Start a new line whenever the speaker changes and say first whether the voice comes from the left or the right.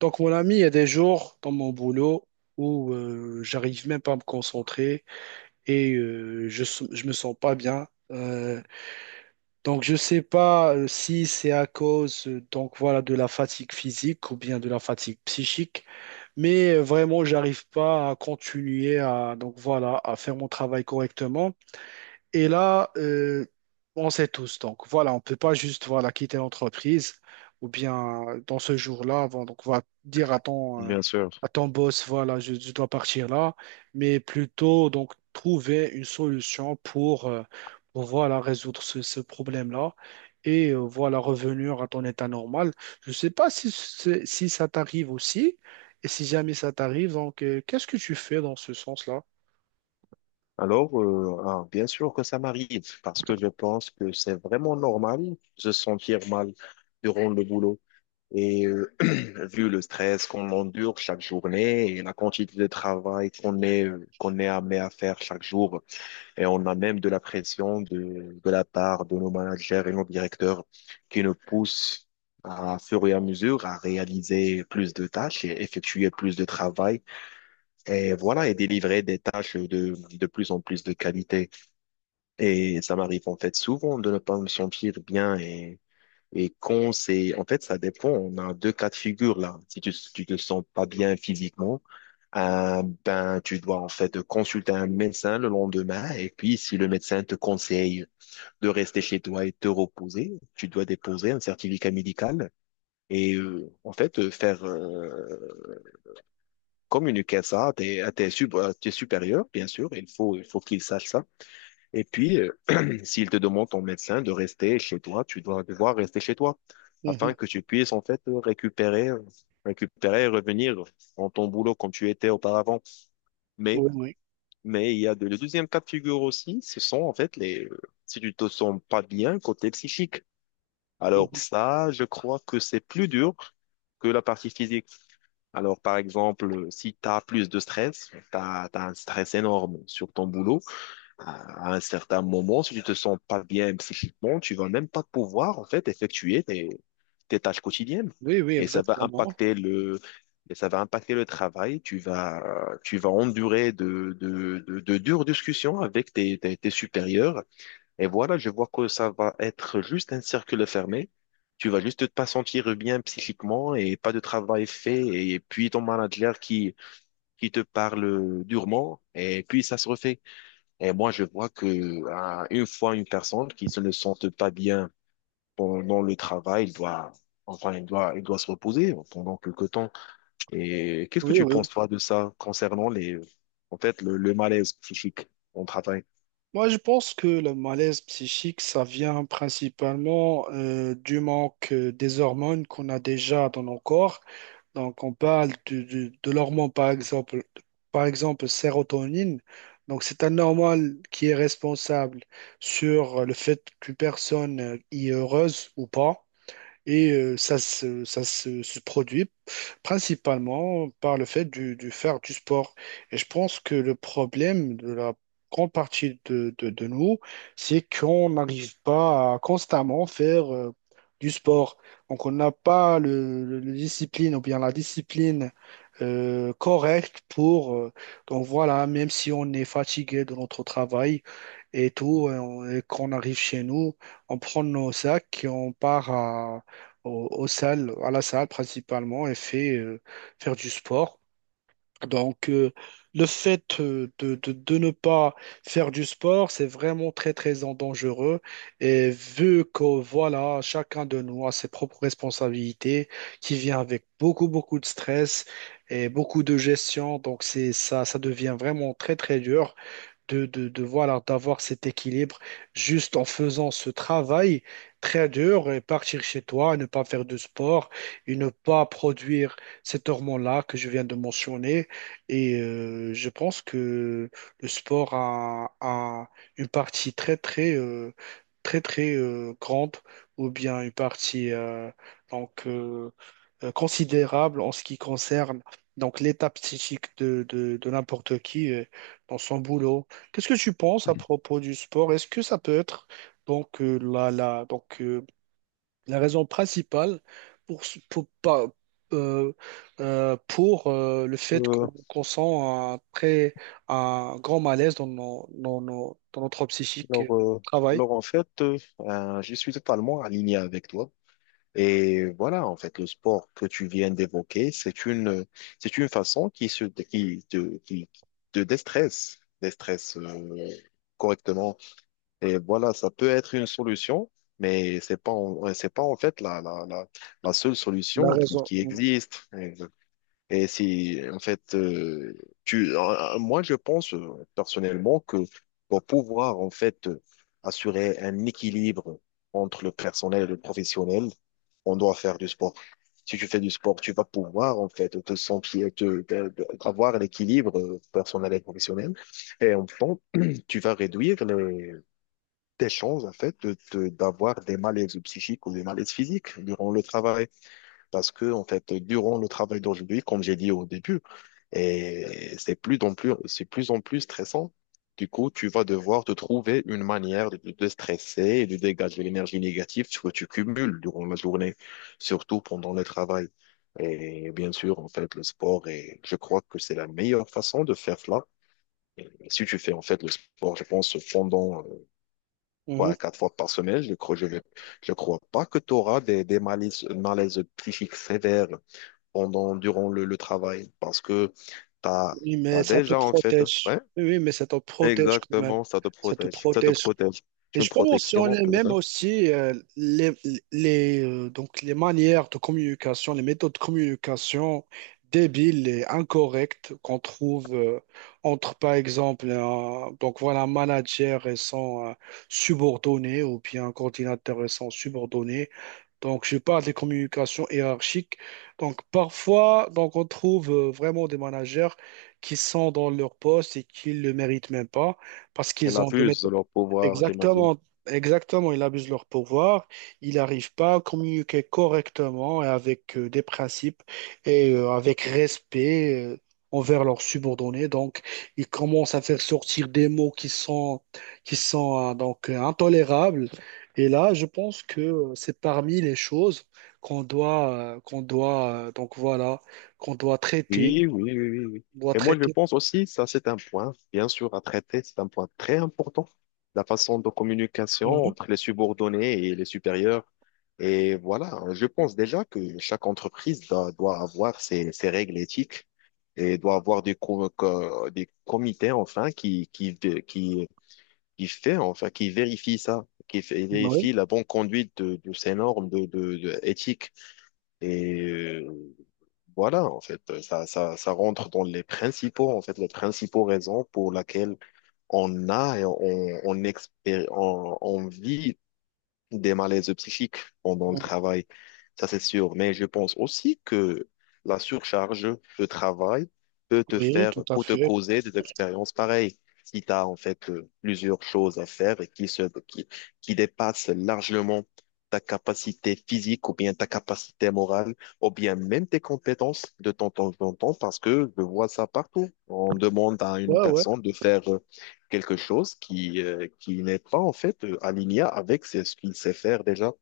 right: Donc, mon ami, il y a des jours dans mon boulot où j'arrive même pas à me concentrer et je me sens pas bien. Donc, je sais pas si c'est à cause, donc voilà, de la fatigue physique ou bien de la fatigue psychique, mais vraiment, j'arrive pas à continuer à, donc voilà, à faire mon travail correctement. Et là, on sait tous. Donc voilà, on ne peut pas juste, voilà, quitter l'entreprise ou bien dans ce jour-là, bon, donc on va dire
left: Bien sûr.
right: à ton boss, voilà, je dois partir là, mais plutôt donc trouver une solution pour, pour, voilà, résoudre ce problème-là et voilà, revenir à ton état normal. Je ne sais pas si ça t'arrive aussi. Et si jamais ça t'arrive, donc qu'est-ce que tu fais dans ce sens-là?
left: Alors, bien sûr que ça m'arrive, parce que je pense que c'est vraiment normal de se sentir mal durant le boulot. Et euh, vu le stress qu'on endure chaque journée et la quantité de travail qu'on est amené à faire chaque jour, et on a même de la pression de la part de nos managers et nos directeurs qui nous poussent à, fur et à mesure à réaliser plus de tâches et effectuer plus de travail. Et voilà, et délivrer des tâches de plus en plus de qualité. Et ça m'arrive en fait souvent de ne pas me sentir bien et quand c'est, en fait, ça dépend. On a deux cas de figure là. Si tu te sens pas bien physiquement, ben, tu dois en fait consulter un médecin le lendemain et puis si le médecin te conseille de rester chez toi et te reposer, tu dois déposer un certificat médical et en fait faire communiquer ça à tes supérieurs, bien sûr, il faut qu'ils sachent ça. Et puis, s'il te demande ton médecin de rester chez toi, tu dois devoir rester chez toi afin
right: Mhm.
left: que tu puisses en fait récupérer, récupérer et revenir dans ton boulot comme tu étais auparavant. Mais,
right: Oui, oui.
left: mais il y a le deuxième cas de figure aussi, ce sont en fait si tu te sens pas bien côté psychique. Alors
right: Mhm.
left: ça, je crois que c'est plus dur que la partie physique. Alors, par exemple, si tu as plus de stress, tu as un stress énorme sur ton boulot, à un certain moment, si tu te sens pas bien psychiquement, tu vas même pas pouvoir, en fait, effectuer tes tâches quotidiennes.
right: Oui, oui,
left: Et ça va
right: exactement.
left: impacter le, et ça va impacter le travail. Tu vas endurer de dures discussions avec tes supérieurs, et voilà, je vois que ça va être juste un cercle fermé. Tu vas juste pas sentir bien psychiquement et pas de travail fait. Et puis ton manager qui te parle durement. Et puis ça se refait. Et moi, je vois que une fois une personne qui se ne sente pas bien pendant le travail, il doit, enfin, il doit se reposer pendant quelque temps. Et qu'est-ce que
right: Oui,
left: tu
right: oui.
left: penses, toi, de ça concernant en fait, le malaise psychique au travail?
right: Moi, je pense que le malaise psychique, ça vient principalement du manque des hormones qu'on a déjà dans nos corps. Donc, on parle de l'hormone, par exemple, sérotonine. Donc, c'est un hormone qui est responsable sur le fait qu'une personne y est heureuse ou pas. Et ça se produit principalement par le fait du faire du sport. Et je pense que le problème de la grande partie de nous, c'est qu'on n'arrive pas à constamment faire du sport. Donc on n'a pas le discipline ou bien la discipline correct pour, donc voilà, même si on est fatigué de notre travail et tout, et qu'on arrive chez nous, on prend nos sacs et on part à la salle principalement et faire du sport. Donc, le fait de ne pas faire du sport, c'est vraiment très, très en dangereux. Et vu que, voilà, chacun de nous a ses propres responsabilités qui vient avec beaucoup, beaucoup de stress et beaucoup de gestion, donc c'est ça, ça devient vraiment très, très dur de, voilà, d'avoir cet équilibre juste en faisant ce travail très dur et partir chez toi, ne pas faire de sport et ne pas produire cet hormone-là que je viens de mentionner. Et je pense que le sport a, a une partie très, très, grande ou bien une partie donc, considérable en ce qui concerne donc l'état psychique de n'importe qui dans son boulot. Qu'est-ce que tu penses à propos du sport? Est-ce que ça peut être donc la raison principale pour, ce- pour, pas- euh, pour le fait
left: Euh,
right: qu'on sent un grand malaise dans notre psychique
left: Alors, euh,
right: travail.
left: alors en fait, je suis totalement aligné avec toi. Et voilà, en fait, le sport que tu viens d'évoquer, c'est une façon qui te déstresse, déstresse correctement. Et voilà, ça peut être une solution, mais c'est pas, en- ouais, c'est pas en fait la seule
right: La
left: solution
right: raison.
left: qui
right: Mhm.
left: existe. Et si, en fait, moi, je pense personnellement que pour pouvoir, en fait, assurer un équilibre entre le personnel et le professionnel, on doit faire du sport. Si tu fais du sport, tu vas pouvoir, en fait, te sentir, te- te- avoir l'équilibre personnel et professionnel. Et en fait, tu vas réduire tes chances, en fait, d'avoir des malaises psychiques ou des malaises physiques durant le travail. Parce que, en fait, durant le travail d'aujourd'hui, comme j'ai dit au début, c'est plus en plus stressant. Du coup, tu vas devoir te trouver une manière de te de stresser et de dégager l'énergie négative que tu cumules durant la journée, surtout pendant le travail. Et bien sûr, en fait, le sport et je crois que c'est la meilleure façon de faire cela. Si tu fais, en fait, le sport, je pense, pendant trois
right: Mhm.
left: à quatre fois par semaine, je crois pas que tu auras des malaises, malaises psychiques sévères durant le travail parce que t'as,
right: Oui, mais
left: t'as
right: ça te
left: déjà, en fait.
right: protège.
left: Ouais,
right: Oui, oui, mais ça te protège quand même.
left: exactement, ça te
right: Ça te
left: protège. Ça te
right: protège.
left: protège.
right: Et
left: C'est une
right: je peux
left: protection, on
right: mentionner
left: peut
right: même
left: dire.
right: aussi donc les manières de communication, les méthodes de communication débiles et incorrectes qu'on trouve entre, par exemple, donc voilà, un manager et son subordonné ou bien un coordinateur et son subordonné. Donc, je parle des communications hiérarchiques. Donc, parfois, donc, on trouve vraiment des managers qui sont dans leur poste et qui ne le méritent même pas parce
left: Elle
right: qu'ils ont des
left: abuse de
right: méthodes.
left: leur pouvoir, j'imagine.
right: Exactement, exactement, ils abusent de leur pouvoir, ils n'arrivent pas à communiquer correctement et avec des principes et avec respect envers leurs subordonnés. Donc, ils commencent à faire sortir des mots qui sont, donc intolérables. Et là, je pense que c'est parmi les choses donc voilà, qu'on doit traiter,
left: Oui, oui, oui, oui, oui.
right: doit
left: Et moi, je
right: traiter.
left: pense aussi, ça, c'est un point, bien sûr, à traiter. C'est un point très important. La façon de communication
right: Mhm.
left: entre les subordonnés et les supérieurs. Et voilà, je pense déjà que chaque entreprise doit avoir ses règles éthiques et doit avoir des comités enfin qui vérifie ça,
right: Oui,
left: vérifie la bonne conduite de ces normes de éthique. Et euh, voilà, en fait, ça rentre dans les principaux raisons pour laquelle on a et on, expé- on vit des malaises psychiques pendant le travail, ça c'est sûr. Mais je pense aussi que la surcharge de travail
right: oui, tout à
left: peut te
right: fait.
left: causer des expériences pareilles. Si tu as en fait plusieurs choses à faire et qui dépassent largement ta capacité physique ou bien ta capacité morale ou bien même tes compétences de temps en temps, parce que je vois ça partout. On demande à une
right: Ouais, ouais.
left: personne de faire quelque chose qui n'est pas en fait aligné avec ce qu'il sait faire déjà.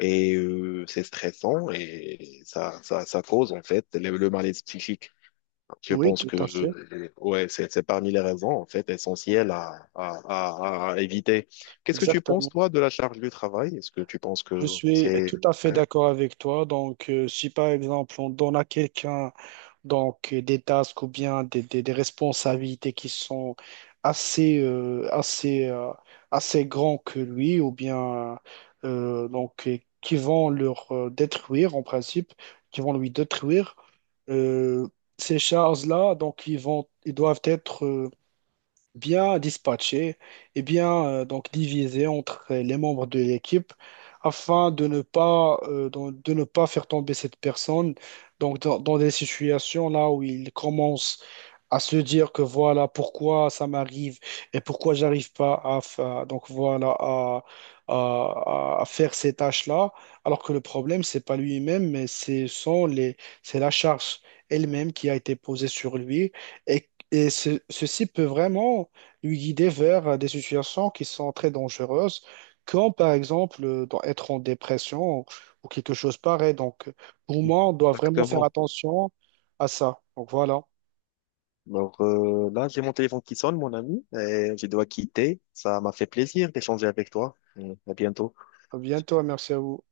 left: C'est stressant et ça cause en fait le malaise psychique. Je
right: Oui,
left: pense
right: tout
left: que
right: à fait.
left: ouais, c'est parmi les raisons en fait essentielles à éviter. Qu'est-ce que tu penses
right: Exactement.
left: toi de la charge du travail? Est-ce que tu penses
right: Je
left: que
right: suis
left: c'est...
right: tout à fait
left: Ouais,
right: d'accord avec toi. Donc, si par exemple on donne à quelqu'un donc des tasks ou bien des responsabilités qui sont assez euh, assez euh, assez grands que lui ou bien donc qui vont leur détruire en principe, qui vont lui détruire euh, ces charges-là. Donc, ils doivent être bien dispatché et bien donc divisé entre les membres de l'équipe afin de ne pas faire tomber cette personne donc dans des situations là où il commence à se dire que voilà pourquoi ça m'arrive et pourquoi j'arrive pas à, fa- donc voilà à faire ces tâches-là alors que le problème c'est pas lui-même mais c'est sont les c'est la charge elle-même qui a été posée sur lui et et ceci peut vraiment lui guider vers des situations qui sont très dangereuses, comme par exemple être en dépression ou quelque chose pareil. Donc, pour moi, on doit vraiment faire
left: exactement.
right: attention à ça. Donc voilà.
left: Alors là, j'ai mon téléphone qui sonne, mon ami, et je dois quitter. Ça m'a fait plaisir d'échanger avec toi. Mm, à bientôt.
right: À bientôt, et merci à vous.